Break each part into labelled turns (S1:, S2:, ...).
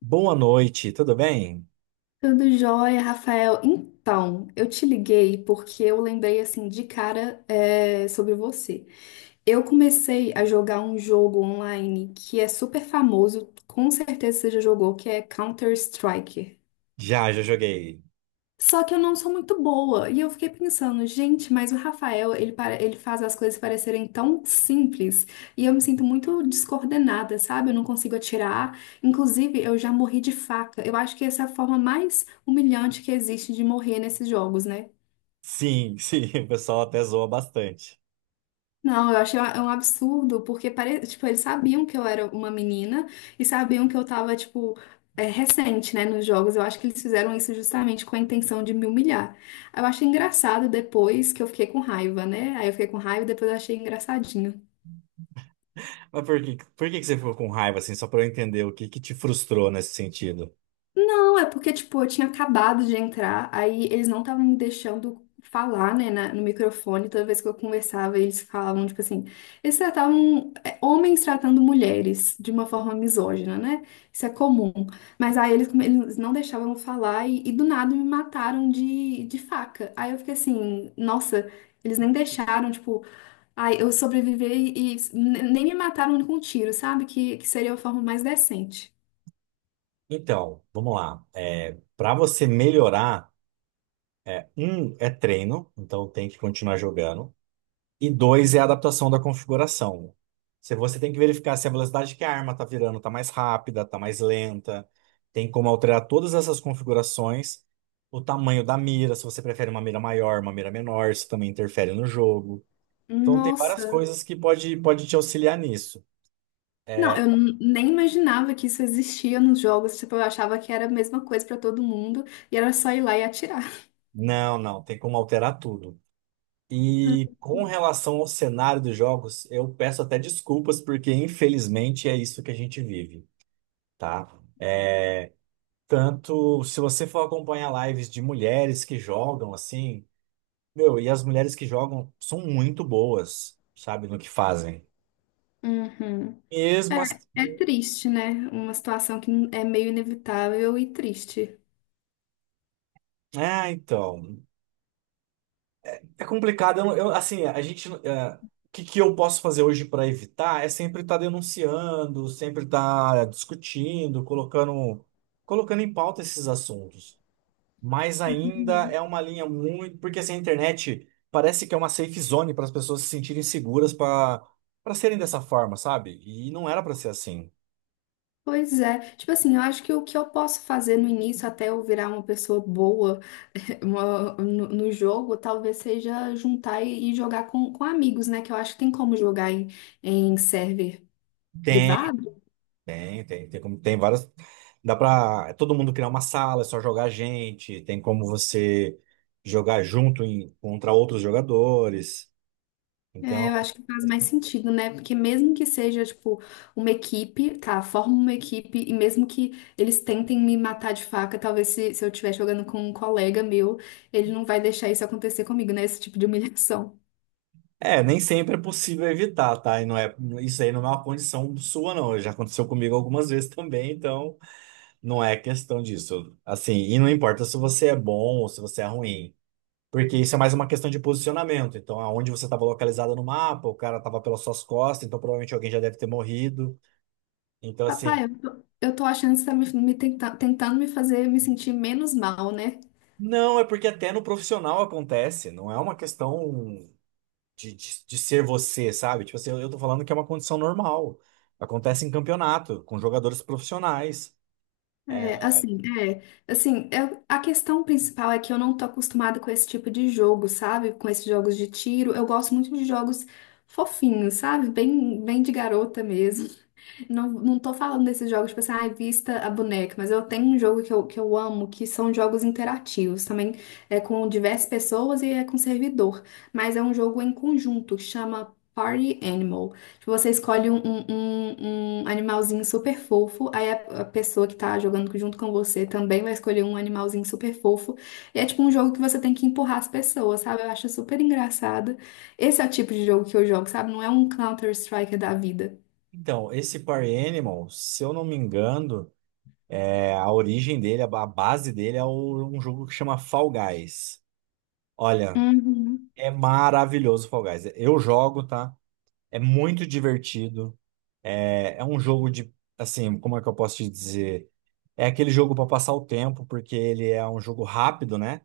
S1: Boa noite, tudo bem?
S2: Tudo jóia, Rafael. Então, eu te liguei porque eu lembrei assim de cara sobre você. Eu comecei a jogar um jogo online que é super famoso, com certeza você já jogou, que é Counter-Strike.
S1: Já joguei.
S2: Só que eu não sou muito boa. E eu fiquei pensando, gente, mas o Rafael, ele, para, ele faz as coisas parecerem tão simples. E eu me sinto muito descoordenada, sabe? Eu não consigo atirar. Inclusive, eu já morri de faca. Eu acho que essa é a forma mais humilhante que existe de morrer nesses jogos, né?
S1: Sim, sim, o pessoal até zoa bastante.
S2: Não, eu achei um absurdo, porque tipo, eles sabiam que eu era uma menina e sabiam que eu tava, tipo, recente, né, nos jogos. Eu acho que eles fizeram isso justamente com a intenção de me humilhar. Eu achei engraçado depois que eu fiquei com raiva, né? Aí eu fiquei com raiva e depois eu achei engraçadinho.
S1: Mas por que que você ficou com raiva, assim, só para eu entender o que que te frustrou nesse sentido?
S2: Não, é porque, tipo, eu tinha acabado de entrar, aí eles não estavam me deixando falar, né, no microfone. Toda vez que eu conversava, eles falavam, tipo assim, eles tratavam homens tratando mulheres de uma forma misógina, né? Isso é comum. Mas aí eles não deixavam eu falar e do nada me mataram de faca. Aí eu fiquei assim, nossa, eles nem deixaram, tipo, ai, eu sobrevivi e nem me mataram com um tiro, sabe? Que seria a forma mais decente.
S1: Então, vamos lá. Para você melhorar, um é treino, então tem que continuar jogando. E dois é a adaptação da configuração. Se você tem que verificar se a velocidade que a arma está virando está mais rápida, está mais lenta, tem como alterar todas essas configurações, o tamanho da mira, se você prefere uma mira maior, uma mira menor, isso também interfere no jogo. Então tem várias
S2: Nossa.
S1: coisas que pode te auxiliar nisso.
S2: Não,
S1: É.
S2: nem imaginava que isso existia nos jogos. Tipo, eu achava que era a mesma coisa pra todo mundo e era só ir lá e atirar.
S1: Não, não, tem como alterar tudo. E com relação ao cenário dos jogos, eu peço até desculpas, porque infelizmente é isso que a gente vive, tá? Tanto se você for acompanhar lives de mulheres que jogam assim, meu, e as mulheres que jogam são muito boas, sabe, no que fazem.
S2: Uhum.
S1: Mesmo assim,
S2: É, é triste, né? Uma situação que é meio inevitável e triste.
S1: é, então, é complicado. Eu, assim, a gente, é, o que que eu posso fazer hoje para evitar é sempre estar denunciando, sempre estar discutindo, colocando em pauta esses assuntos, mas ainda é
S2: Uhum.
S1: uma linha muito. Porque assim, a internet parece que é uma safe zone para as pessoas se sentirem seguras para serem dessa forma, sabe? E não era para ser assim.
S2: Pois é. Tipo assim, eu acho que o que eu posso fazer no início, até eu virar uma pessoa boa no jogo, talvez seja juntar e jogar com amigos, né? Que eu acho que tem como jogar em server
S1: Tem,
S2: privado.
S1: tem como, tem várias. Dá para todo mundo criar uma sala, é só jogar gente, tem como você jogar junto em- contra outros jogadores.
S2: É, eu
S1: Então,
S2: acho que faz mais sentido, né? Porque mesmo que seja, tipo, uma equipe, tá, forma uma equipe, e mesmo que eles tentem me matar de faca, talvez se eu estiver jogando com um colega meu, ele não vai deixar isso acontecer comigo, né? Esse tipo de humilhação.
S1: é, nem sempre é possível evitar, tá? E não é, isso aí não é uma condição sua, não. Já aconteceu comigo algumas vezes também, então. Não é questão disso. Assim, e não importa se você é bom ou se você é ruim, porque isso é mais uma questão de posicionamento. Então, aonde você estava localizado no mapa, o cara estava pelas suas costas, então provavelmente alguém já deve ter morrido. Então, assim,
S2: Papai, eu tô achando que você tá tentando me fazer me sentir menos mal, né?
S1: não, é porque até no profissional acontece, não é uma questão de ser você, sabe? Tipo assim, eu tô falando que é uma condição normal. Acontece em campeonato, com jogadores profissionais. É.
S2: É, assim, é, assim, a questão principal é que eu não tô acostumada com esse tipo de jogo, sabe? Com esses jogos de tiro. Eu gosto muito de jogos fofinhos, sabe? Bem de garota mesmo. Não, não tô falando desses jogos, tipo assim, ai, vista a boneca, mas eu tenho um jogo que eu amo, que são jogos interativos, também é com diversas pessoas e é com servidor, mas é um jogo em conjunto, que chama Party Animal. Tipo, você escolhe um animalzinho super fofo, aí a pessoa que tá jogando junto com você também vai escolher um animalzinho super fofo, e é tipo um jogo que você tem que empurrar as pessoas, sabe? Eu acho super engraçado. Esse é o tipo de jogo que eu jogo, sabe? Não é um Counter-Strike da vida.
S1: Então, esse Party Animal, se eu não me engano. É, a origem dele, a base dele é o- um jogo que chama Fall Guys. Olha,
S2: Uhum.
S1: é maravilhoso o Fall Guys. Eu jogo, tá? É muito divertido. É, é um jogo de, assim, como é que eu posso te dizer? É aquele jogo para passar o tempo, porque ele é um jogo rápido, né?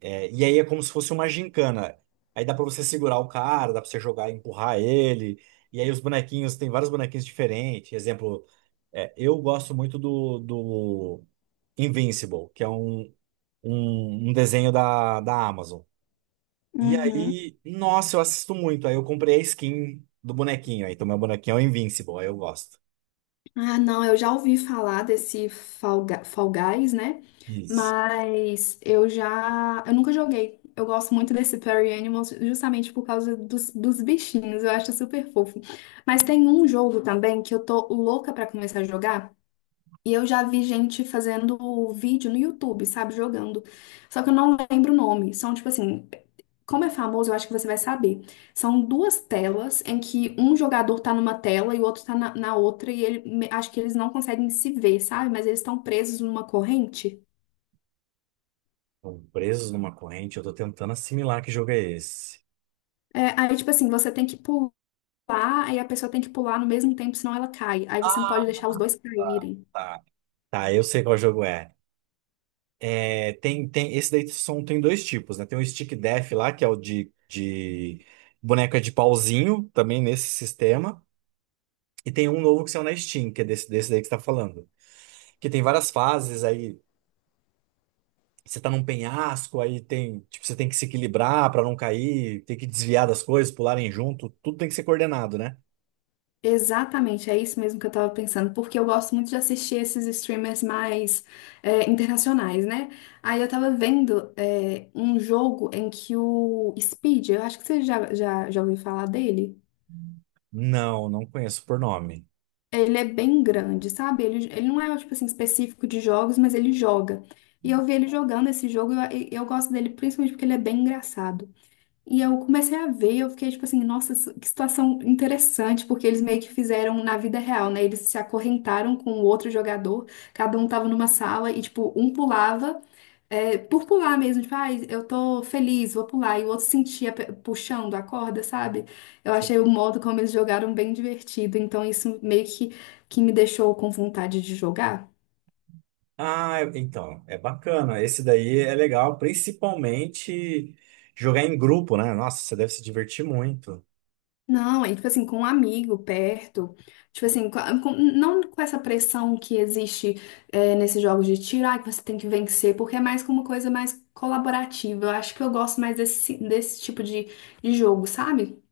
S1: É, e aí é como se fosse uma gincana. Aí dá pra você segurar o cara, dá pra você jogar e empurrar ele. E aí os bonequinhos, tem vários bonequinhos diferentes. Exemplo, é, eu gosto muito do Invincible, que é um, um desenho da Amazon. E
S2: Uhum.
S1: aí, nossa, eu assisto muito. Aí eu comprei a skin do bonequinho. Aí, então meu bonequinho é o Invincible, aí eu gosto.
S2: Ah, não, eu já ouvi falar desse Fall Guys, né?
S1: Isso.
S2: Mas eu já. Eu nunca joguei. Eu gosto muito desse Party Animals justamente por causa dos bichinhos. Eu acho super fofo. Mas tem um jogo também que eu tô louca pra começar a jogar. E eu já vi gente fazendo vídeo no YouTube, sabe? Jogando. Só que eu não lembro o nome. São, tipo assim, como é famoso, eu acho que você vai saber. São duas telas em que um jogador tá numa tela e o outro tá na outra, e acho que eles não conseguem se ver, sabe? Mas eles estão presos numa corrente.
S1: Estão presos numa corrente, eu tô tentando assimilar que jogo é esse.
S2: É, aí, tipo assim, você tem que pular, aí a pessoa tem que pular no mesmo tempo, senão ela cai. Aí você não
S1: Ah,
S2: pode deixar os dois
S1: tá,
S2: caírem.
S1: tá. Tá, eu sei qual jogo é. É, esse daí são, tem dois tipos, né? Tem o Stick Death lá, que é o de boneca de pauzinho, também nesse sistema. E tem um novo que saiu na Steam, que é desse daí que você tá falando. Que tem várias fases aí. Você tá num penhasco, aí tem, tipo, você tem que se equilibrar pra não cair, tem que desviar das coisas, pularem junto, tudo tem que ser coordenado, né?
S2: Exatamente, é isso mesmo que eu tava pensando, porque eu gosto muito de assistir esses streamers mais internacionais, né? Aí eu tava vendo um jogo em que o Speed, eu acho que você já ouviu falar dele,
S1: Não, não conheço por nome.
S2: ele é bem grande, sabe? Ele não é, tipo assim, específico de jogos, mas ele joga. E eu vi ele jogando esse jogo e eu gosto dele principalmente porque ele é bem engraçado. E eu comecei a ver, eu fiquei tipo assim, nossa, que situação interessante, porque eles meio que fizeram na vida real, né? Eles se acorrentaram com o outro jogador, cada um tava numa sala e, tipo, um pulava, por pular mesmo, tipo, ai, eu tô feliz, vou pular, e o outro sentia puxando a corda, sabe? Eu
S1: Sim.
S2: achei o modo como eles jogaram bem divertido, então isso meio que me deixou com vontade de jogar.
S1: Ah, é- então, é bacana. Esse daí é legal, principalmente jogar em grupo, né? Nossa, você deve se divertir muito.
S2: Não, é tipo assim, com um amigo perto, tipo assim, não com essa pressão que existe nesses jogos de tiro, ah, que você tem que vencer, porque é mais como uma coisa mais colaborativa. Eu acho que eu gosto mais desse tipo de jogo, sabe?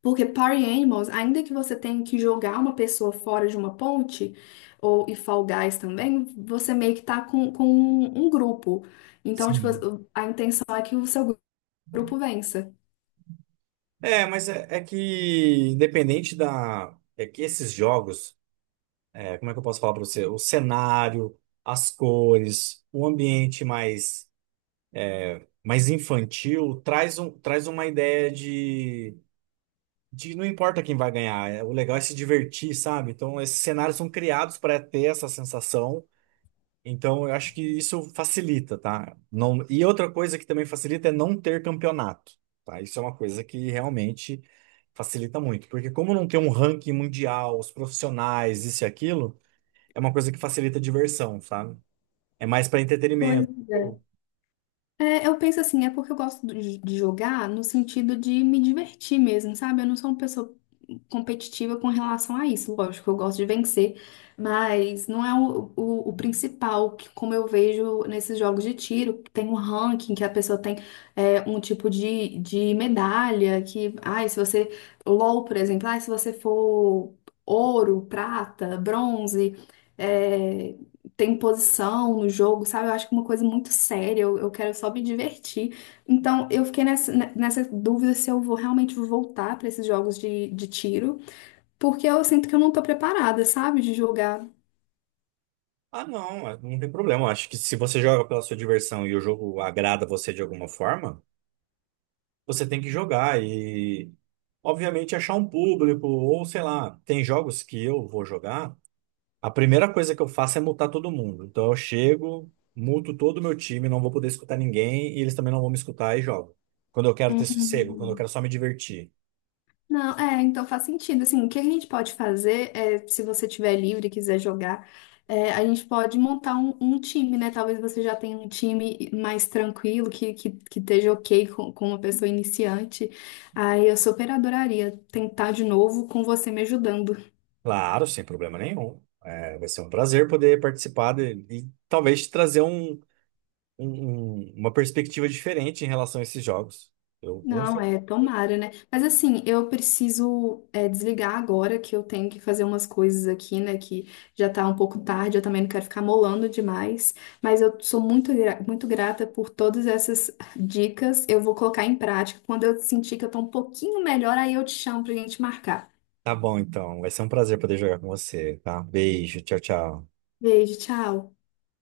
S2: Porque Party Animals, ainda que você tenha que jogar uma pessoa fora de uma ponte, ou e Fall Guys também, você meio que tá com um grupo. Então, tipo,
S1: Sim.
S2: a intenção é que o seu grupo vença.
S1: É, mas é, é que independente da. É que esses jogos, é, como é que eu posso falar pra você? O cenário, as cores, o ambiente mais, mais infantil, traz um, traz uma ideia de não importa quem vai ganhar, é- o legal é se divertir, sabe? Então, esses cenários são criados para ter essa sensação. Então, eu acho que isso facilita, tá? Não, e outra coisa que também facilita é não ter campeonato, tá? Isso é uma coisa que realmente facilita muito, porque como não tem um ranking mundial, os profissionais, isso e aquilo, é uma coisa que facilita a diversão, sabe? É mais para
S2: Pois
S1: entretenimento.
S2: é. É, eu penso assim, é porque eu gosto de jogar no sentido de me divertir mesmo, sabe? Eu não sou uma pessoa competitiva com relação a isso. Lógico, eu gosto de vencer, mas não é o principal, que, como eu vejo nesses jogos de tiro, que tem um ranking, que a pessoa tem um tipo de medalha, que, ai, se você, LOL, por exemplo, ai, se você for ouro, prata, bronze. é, Tem posição no jogo, sabe? Eu acho que é uma coisa muito séria, eu quero só me divertir. Então, eu fiquei nessa dúvida se eu vou realmente voltar para esses jogos de tiro, porque eu sinto que eu não tô preparada, sabe? De jogar.
S1: Ah, não, é- não tem problema. Eu acho que se você joga pela sua diversão e o jogo agrada você de alguma forma, você tem que jogar e, obviamente, achar um público, ou sei lá, tem jogos que eu vou jogar, a primeira coisa que eu faço é multar todo mundo. Então eu chego, multo todo o meu time, não vou poder escutar ninguém e eles também não vão me escutar e jogo. Quando eu quero ter sossego, quando eu
S2: Uhum.
S1: quero só me divertir.
S2: Não, é, então faz sentido. Assim, o que a gente pode fazer é, se você tiver livre e quiser jogar, é, a gente pode montar um time, né? Talvez você já tenha um time mais tranquilo, que esteja ok com uma pessoa iniciante. Aí eu super adoraria tentar de novo com você me ajudando.
S1: Claro, sem problema nenhum. É, vai ser um prazer poder participar de- e talvez te trazer um, uma perspectiva diferente em relação a esses jogos. Eu, com
S2: Não, é, tomara, né? Mas assim, eu preciso desligar agora que eu tenho que fazer umas coisas aqui, né? Que já tá um pouco tarde, eu também não quero ficar molando demais. Mas eu sou muito grata por todas essas dicas. Eu vou colocar em prática. Quando eu sentir que eu tô um pouquinho melhor, aí eu te chamo pra gente marcar.
S1: tá bom, então. Vai ser um prazer poder jogar com você, tá? Beijo, tchau, tchau.
S2: Beijo, tchau.